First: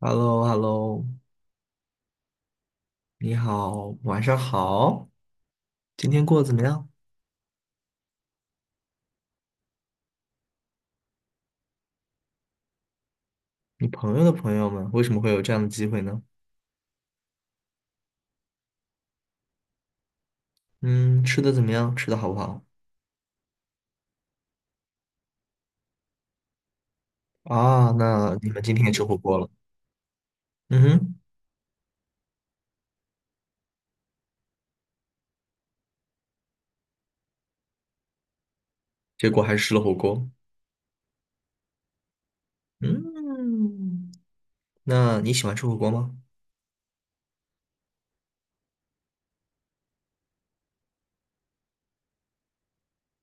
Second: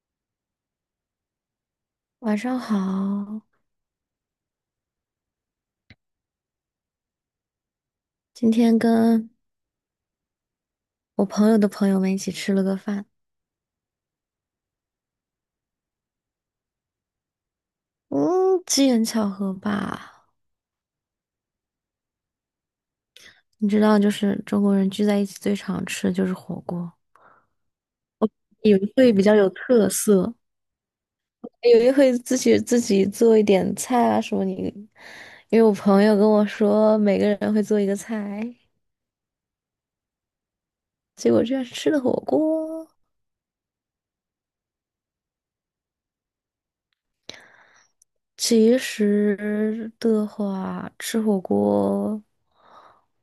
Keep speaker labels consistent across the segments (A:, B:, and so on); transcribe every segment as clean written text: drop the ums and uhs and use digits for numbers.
A: h e l l o h e l l o
B: 晚上
A: 你
B: 好，
A: 好，晚上好，今天过得怎么样？
B: 今天跟我朋友的朋友们一起吃了个饭，
A: 你朋友的朋友们为什么会有这样的机会呢？
B: 嗯，机缘巧合吧。
A: 嗯，吃的怎么样？吃的好不好？
B: 你知道，就是中国人聚在一起最常吃的就是火锅，
A: 啊，那你们今
B: 有
A: 天也
B: 的
A: 吃
B: 会
A: 火
B: 比较
A: 锅了？
B: 有特色，
A: 嗯哼，
B: 有的会自己做一点菜啊什么你。因为我朋友跟我说，每个人会做一个菜，
A: 结果还是吃了火锅。
B: 结果居然是吃的火锅。
A: 嗯，那你喜欢吃火锅吗？
B: 其实的话，吃火锅，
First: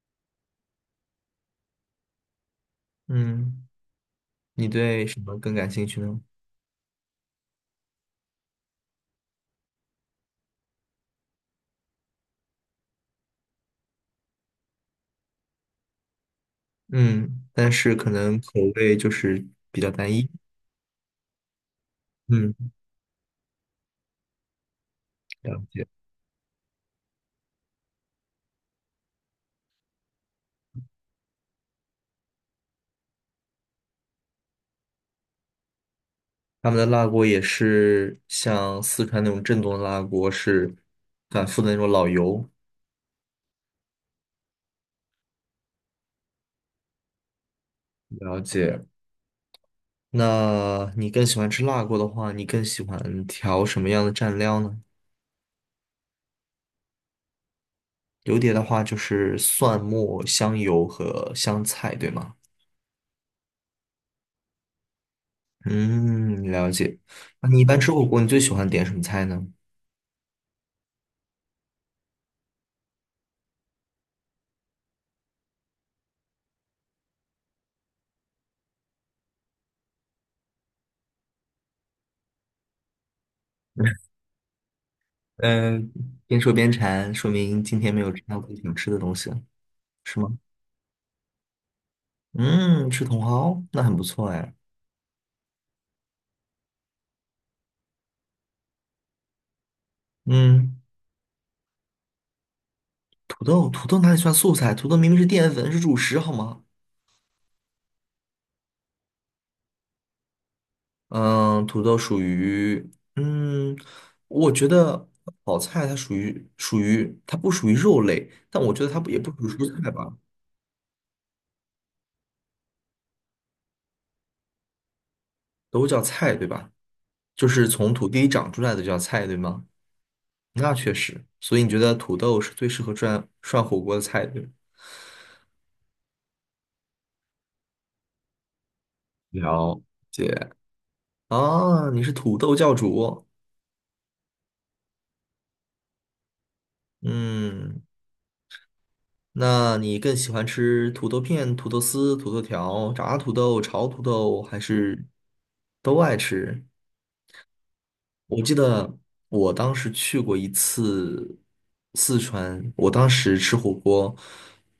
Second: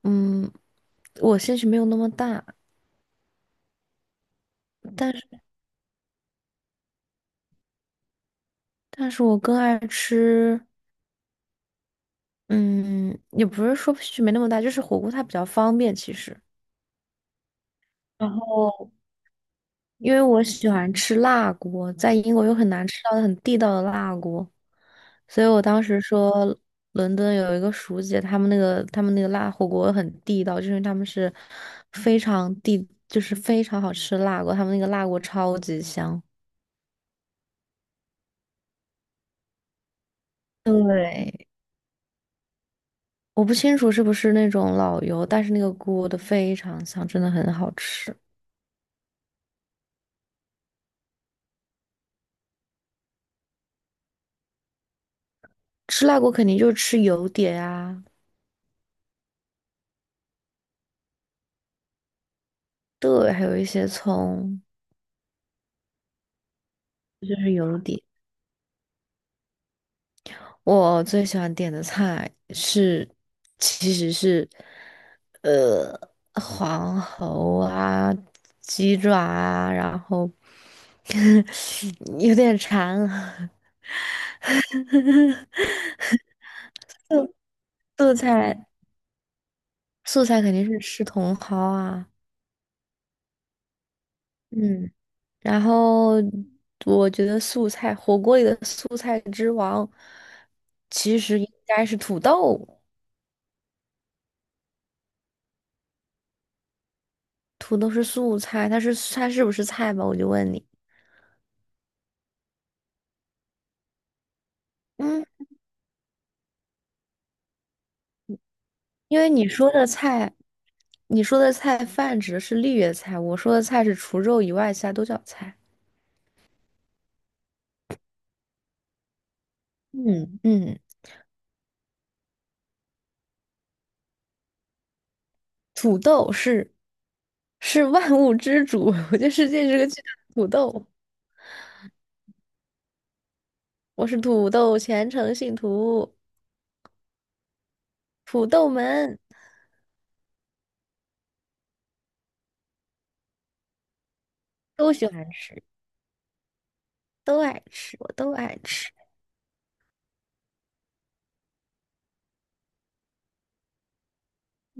B: 嗯，我兴趣没有那么大。
A: 嗯，你对
B: 但
A: 什
B: 是，
A: 么更感兴趣呢？
B: 但是我更爱吃，嗯，也不是说区别那么大，就是火锅它比较方便，其实。
A: 嗯，但是可
B: 然
A: 能口
B: 后，
A: 味就是比较单
B: 因为
A: 一。
B: 我喜欢吃辣锅，在英国又很
A: 嗯，
B: 难吃到很地道的辣锅，所以
A: 了
B: 我当
A: 解。
B: 时说伦敦有一个熟姐，他们那个辣火锅很地道，就是他们是非常地，就是非常好吃的辣锅，他们那个辣锅超级香。
A: 他们的辣锅也是像四川那种正宗的辣锅，是反
B: 对，
A: 复的那种老油。
B: 我不清楚是不是那种老油，但是那个锅的非常香，真的很好吃。
A: 了解。那你更喜欢吃辣锅的话，你更喜欢调什么样的蘸料呢？
B: 吃辣锅肯定就是吃油碟啊，
A: 油碟的话就是蒜末、香油和香菜，对吗？
B: 对，还有一些葱，
A: 嗯，了解。
B: 这就
A: 那
B: 是
A: 你一
B: 油
A: 般吃火
B: 碟。
A: 锅，你最喜欢点什么菜呢？
B: 我最喜欢点的菜是，其实是，呃，黄喉啊，鸡爪啊，然后 有点馋了。
A: 嗯，边说边馋，说明今天没有
B: 素
A: 吃到自己
B: 菜
A: 想吃的东西了是
B: 素
A: 吗？
B: 菜肯定是吃茼蒿啊，
A: 嗯，吃茼蒿，那很不错哎。
B: 嗯，然后我觉得素菜火锅里的素菜之王，
A: 嗯。
B: 其实应该是土豆。
A: 土豆，土豆哪里算素菜？土豆明明是淀粉，是主食，好吗？
B: 土豆是素菜，它是不是菜吧？我就问你，
A: 嗯，土豆属于，嗯，我觉得
B: 嗯，
A: 炒菜它属于它不属于肉类，但我觉得它不也
B: 因
A: 不
B: 为
A: 属
B: 你
A: 于
B: 说
A: 蔬
B: 的
A: 菜吧，
B: 菜，你说的菜泛指的是绿叶菜，我说的菜是除肉以外其他都叫菜。
A: 都叫菜，对吧？就是从土地里长出来的就叫菜，对吗？
B: 嗯
A: 那
B: 嗯，
A: 确实，所以你觉得土豆是最适合涮涮火锅的菜，对吗？
B: 土豆是万物之主，我觉得世界是个巨大
A: 解
B: 的土
A: 解
B: 豆。
A: 啊，你是土豆教主，
B: 我是土豆虔诚信徒，
A: 嗯，
B: 土豆们
A: 那你更喜欢吃土豆片、土豆丝、土豆条、炸土豆、炒土豆，还
B: 都
A: 是
B: 喜欢吃。
A: 都爱吃？
B: 都爱吃，我都
A: 我记
B: 爱吃。
A: 得我当时去过一次四川，我当时吃火锅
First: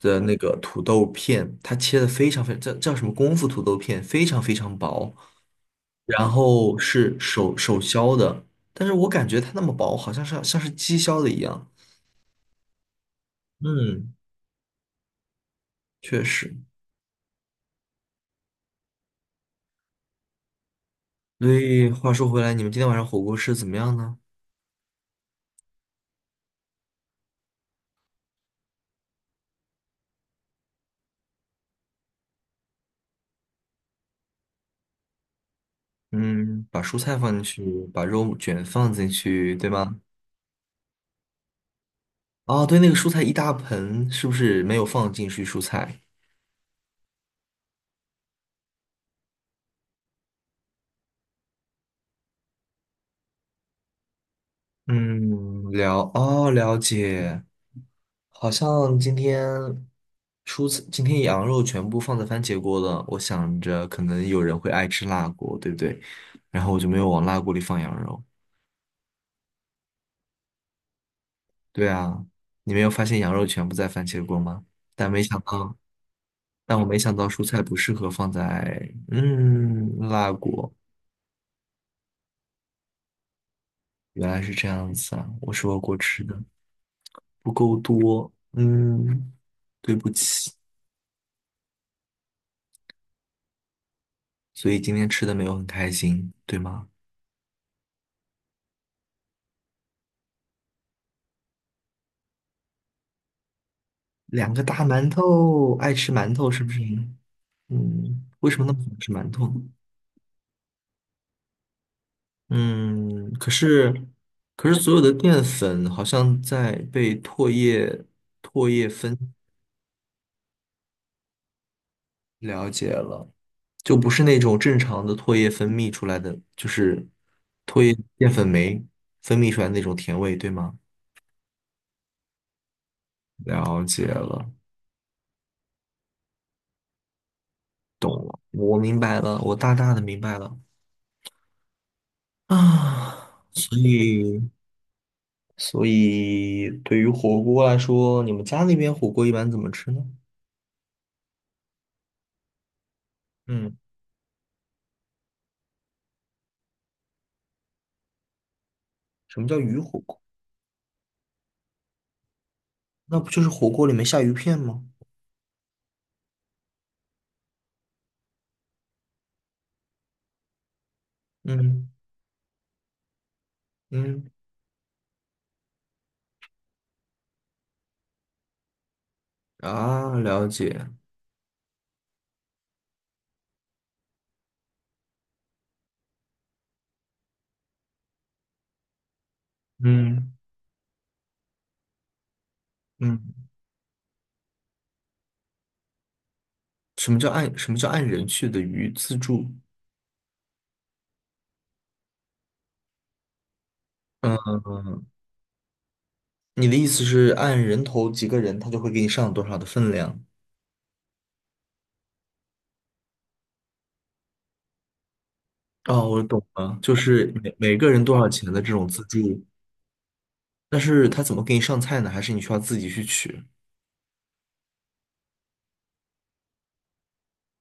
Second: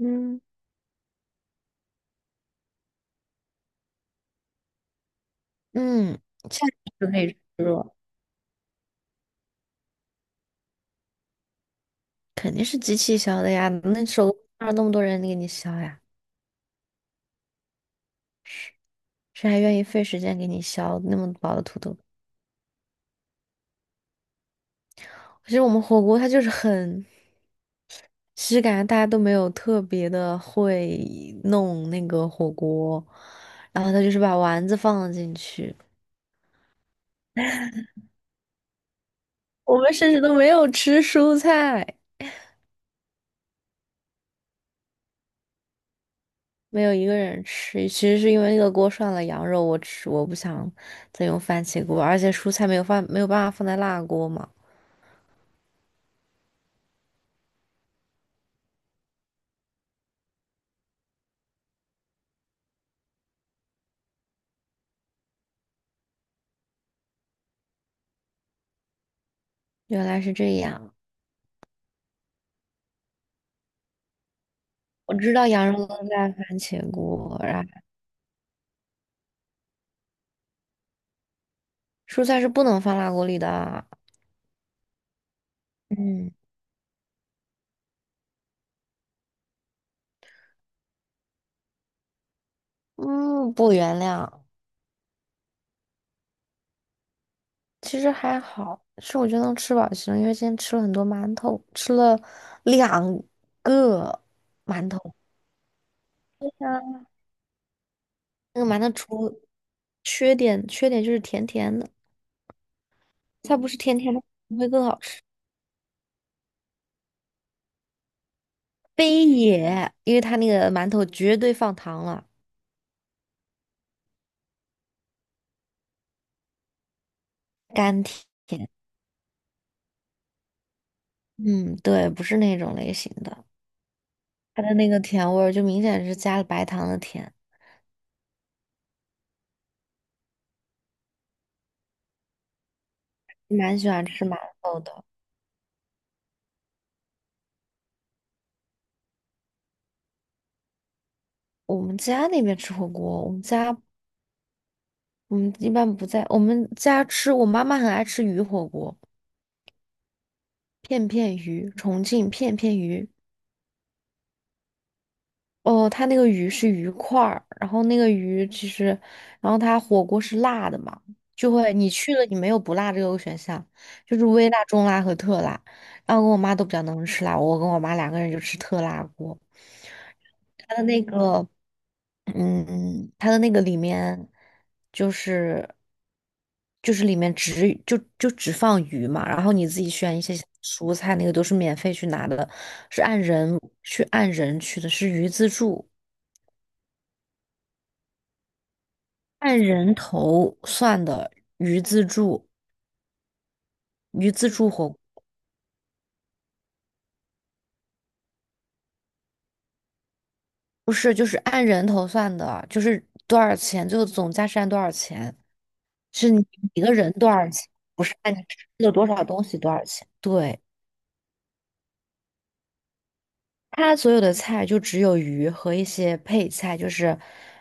A: 的那个土豆片，它切的非常非常叫叫什么功夫土豆片，非常非常薄，
B: 嗯，
A: 然
B: 下次
A: 后
B: 就
A: 是
B: 可以
A: 手
B: 吃
A: 手
B: 了，
A: 削的，但是我感觉它那么薄，好像是像是机削的一样。
B: 肯定是机器削的呀。那
A: 嗯，
B: 手工哪有那么多人给你削呀？
A: 确实。
B: 谁还愿意费时间给你削那么
A: 所
B: 薄的土
A: 以
B: 豆？
A: 话说回来，你们今天晚上火锅吃的怎么样呢？
B: 其实我们火锅它就是很，其实感觉大家都没有特别的会弄那个火锅，然后他就是把丸子放了进去，
A: 嗯，把蔬菜放进去，把肉卷放进去，对
B: 我们
A: 吗？
B: 甚至都没有吃蔬菜。
A: 哦，对，那个蔬菜一大盆，是不是没有放进去蔬菜？
B: 没有一个人吃，其实是因为那个锅涮了羊肉，我不想再用番茄锅，而且蔬菜没有办法放在辣锅嘛。
A: 嗯，了，哦，了解。好像今天蔬菜，今天羊肉全部放在番茄锅了。我想着可能有人会爱吃辣锅，对不对？然后我就没有往辣锅里放羊肉。
B: 原来是这样，
A: 对啊，你没有发现羊肉全部在番茄锅吗？但
B: 我
A: 没
B: 知
A: 想
B: 道羊
A: 到，
B: 肉能在番
A: 但我
B: 茄
A: 没想到
B: 锅，
A: 蔬菜
B: 然后
A: 不适合放在嗯辣锅。
B: 蔬菜是不能放辣锅里的。
A: 原来是这样子啊，我是我吃
B: 嗯
A: 的不够多，嗯，对不起，
B: 嗯，不原谅，
A: 所以今天吃的没有很开心，对吗？
B: 其实还好，是我觉得能吃饱就行，因为今天吃了很多馒头，吃了两个
A: 两个大
B: 馒头。
A: 馒头，爱吃馒头是不是？嗯，为什
B: 那
A: 么
B: 个
A: 那么
B: 馒
A: 喜
B: 头
A: 欢吃馒
B: 除
A: 头呢？
B: 缺点缺点就是甜甜的。
A: 嗯，可
B: 它不是
A: 是，
B: 甜甜的会
A: 可是
B: 更
A: 所
B: 好
A: 有的
B: 吃。
A: 淀粉好像在被唾液分
B: 非也，因为它那个馒头绝对放糖了，
A: 了解了，就不是那种正常的唾液分泌出来的，就是唾液
B: 甘甜。
A: 淀粉酶分泌出来的那种甜味，对吗？
B: 嗯，对，不是那种类型的，
A: 了解了，
B: 它的那个甜味儿就明显是加了白糖的甜。
A: 我明白了，我大大的明白了啊。所
B: 蛮喜欢吃馒
A: 以，
B: 头的。
A: 所以对于火锅来说，你们家那边火锅一般怎么吃呢？
B: 我们家那边吃火锅，
A: 嗯，
B: 我们一般不在我们家吃，我妈妈很爱吃鱼火锅，
A: 什么叫鱼火锅？
B: 片片鱼，重庆片片鱼。
A: 那不就是火锅里面下鱼片吗？
B: 哦，它那个鱼是鱼块儿，然后那个鱼其实，然后它火锅是辣的嘛，就会
A: 嗯
B: 你去了你没有不辣这个选项，就是
A: 嗯
B: 微辣、中辣和特辣。然后我跟我妈都比较能吃辣，我跟我妈两个人就吃特辣锅。
A: 啊，了
B: 它的
A: 解。
B: 那个，它的那个里面就是就是里面只就只放鱼嘛，然后你自己选一
A: 嗯
B: 些蔬菜，那个都是免费去拿的，是按
A: 嗯，
B: 人去按人去的，是鱼自助。
A: 什么叫按人去的鱼自助？
B: 按人头算的鱼自助，鱼自
A: 嗯，
B: 助火锅
A: 你的意思是按人头几个人，他就会给你上多少的分量？
B: 不是，就是按人头算的，就是多少钱，最后总价是按多少钱，
A: 哦，我
B: 是
A: 懂
B: 你
A: 了，
B: 一个
A: 就
B: 人多
A: 是
B: 少
A: 每
B: 钱，
A: 每个人
B: 不是
A: 多少
B: 按你
A: 钱的这
B: 吃
A: 种
B: 了
A: 自
B: 多少
A: 助，
B: 东西多少钱。对，
A: 但是他怎么给你上菜呢？还是你需要自己去取？
B: 它所有的菜就只有鱼和一些配菜，就是，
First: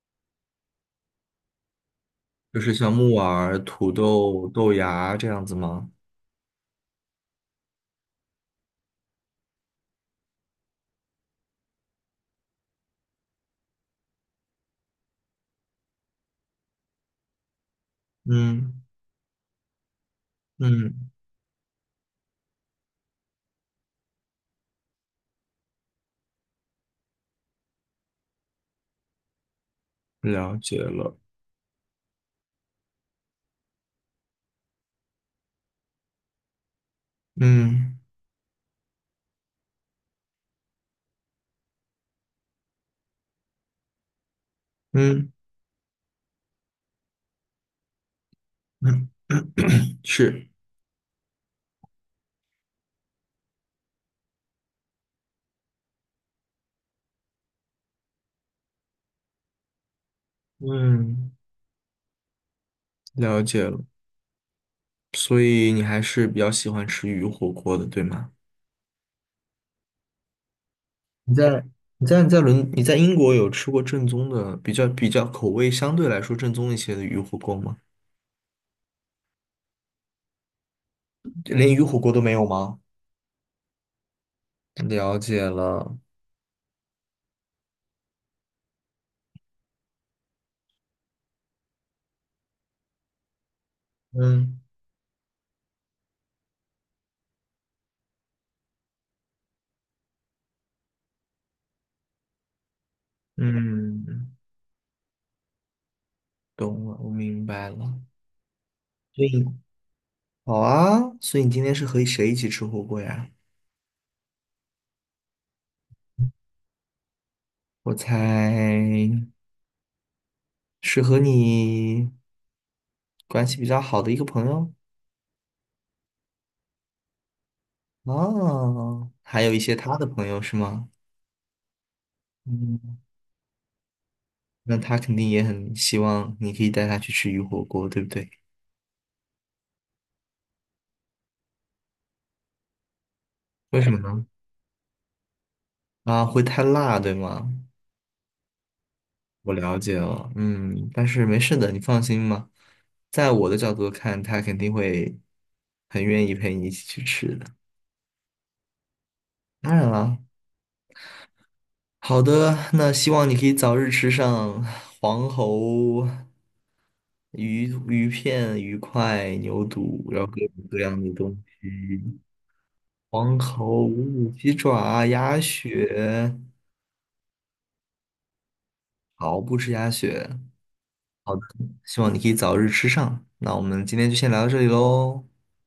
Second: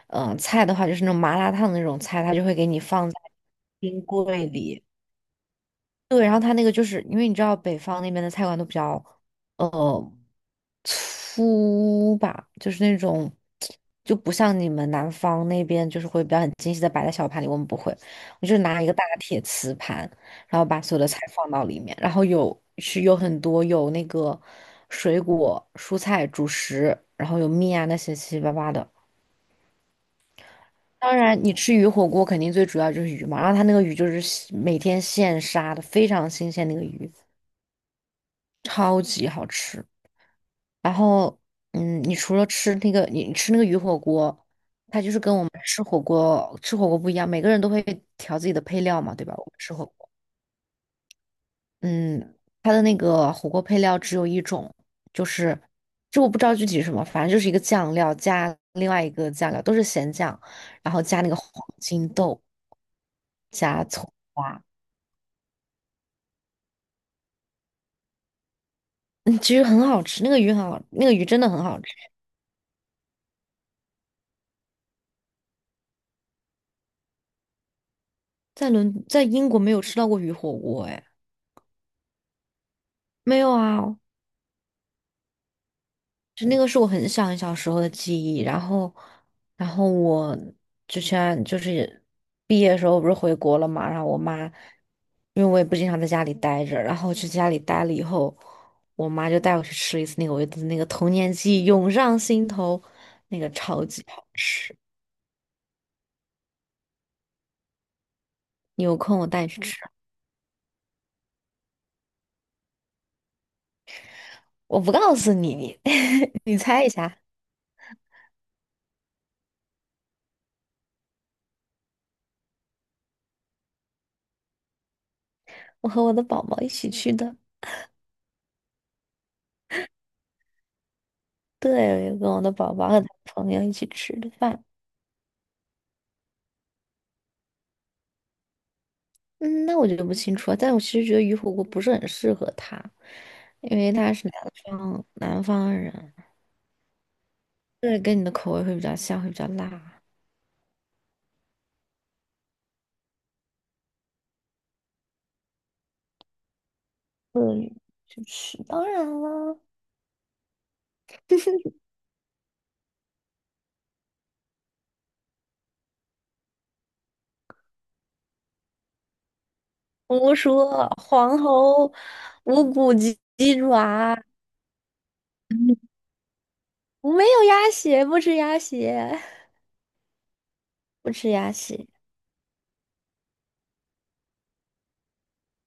B: 菜的话就是那种麻辣烫的那种菜，它就会
A: 就
B: 给
A: 是
B: 你
A: 像
B: 放
A: 木
B: 在
A: 耳、土
B: 冰柜
A: 豆、豆
B: 里。
A: 芽这样子吗？
B: 对，然后它那个就是因为你知道北方那边的菜馆都比较。呃。粗吧，就是那种，就不像你们南方那边就是会比较很精细的摆在小盘里，我们不会，我就
A: 嗯
B: 拿一个大铁瓷盘，然后把所有的
A: 嗯，
B: 菜放到里面，然后有是有很多有那个水果、蔬菜、主食，然后有面啊那些七七八八的。
A: 了解了。
B: 当然，你吃鱼火锅肯定最主要就是鱼嘛，然后它那个鱼就是现每天现杀的，非常新鲜那个鱼，
A: 嗯
B: 超级好吃。然后，你除了吃那个，你吃那个鱼火锅，它就是
A: 嗯
B: 跟我们吃火锅不一样，每个人都会调自己的配料
A: 嗯，
B: 嘛，对吧？我们吃火锅，
A: 是，
B: 嗯，它的那个火锅配料只有一种，就是就我不知道具体是什么，反正就是一个酱料加另外一个酱料，都是咸酱，然后加那
A: 嗯，
B: 个黄金豆，
A: 了解了。
B: 加葱花，
A: 所以你还是比较喜欢吃鱼火锅的，对吗？
B: 嗯，其实很好吃，那个鱼很好，那个鱼
A: 你
B: 真的很
A: 在
B: 好吃，
A: 你在你在英国有吃过正宗的，比较口味相对来说正宗一些的鱼火锅吗？
B: 在英国没有吃到过鱼火锅，哎，
A: 连鱼火锅都没有吗？
B: 没有啊，
A: 了解了，
B: 就那个是我很小很小时候的记忆，然后，我之前就是毕业的时候不是回国了嘛，然后我妈，
A: 嗯，
B: 因为我也不经常在家里待着，然后去家里待了以后，我妈就带我去吃了一次那个我的那个童年记忆涌上心头，那个超级好
A: 嗯，
B: 吃，
A: 懂了，我明白了。
B: 你有空
A: 所
B: 我带
A: 以
B: 你去吃，
A: 好啊，所以你今天是和谁一起吃火锅呀？
B: 我不告诉你，你 你猜一下，
A: 我猜是和你关系比较好的一个朋友。
B: 我和我的宝宝一起去的，
A: 哦，还有一些他的朋友是吗？
B: 对，我跟我的宝宝和
A: 嗯，
B: 他朋友一起吃的饭。
A: 那他肯定也很希望你可以带他去吃鱼火锅，对不对？
B: 嗯，那我就不清楚了。但我其实觉得鱼火锅不是很适合他，因
A: 为什
B: 为
A: 么
B: 他
A: 呢？
B: 是南方人，
A: 啊，会太辣，对吗？
B: 对，跟你的口味会比较像，会比较
A: 我了解
B: 辣。
A: 了，嗯，但是没事的，你放心吧。在我的角度看，他肯定会很愿意陪你一起去吃的。
B: 对，就是当然了，
A: 当然了，好的，那希望你可以早日吃上黄喉鱼片、鱼块、牛肚，然后
B: 胡
A: 各种各
B: 说，
A: 样的东
B: 黄喉、
A: 西，
B: 无骨鸡
A: 黄
B: 鸡
A: 喉、
B: 爪，
A: 五鸡爪、鸭血。
B: 我没有鸭血，不吃鸭血。
A: 好，不吃鸭血，
B: 不吃鸭血。
A: 希望你可以早日吃上。那我们今天就先聊到这里喽，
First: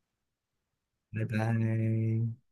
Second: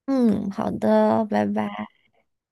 B: 嗯，好
A: 拜
B: 的，拜拜。
A: 拜。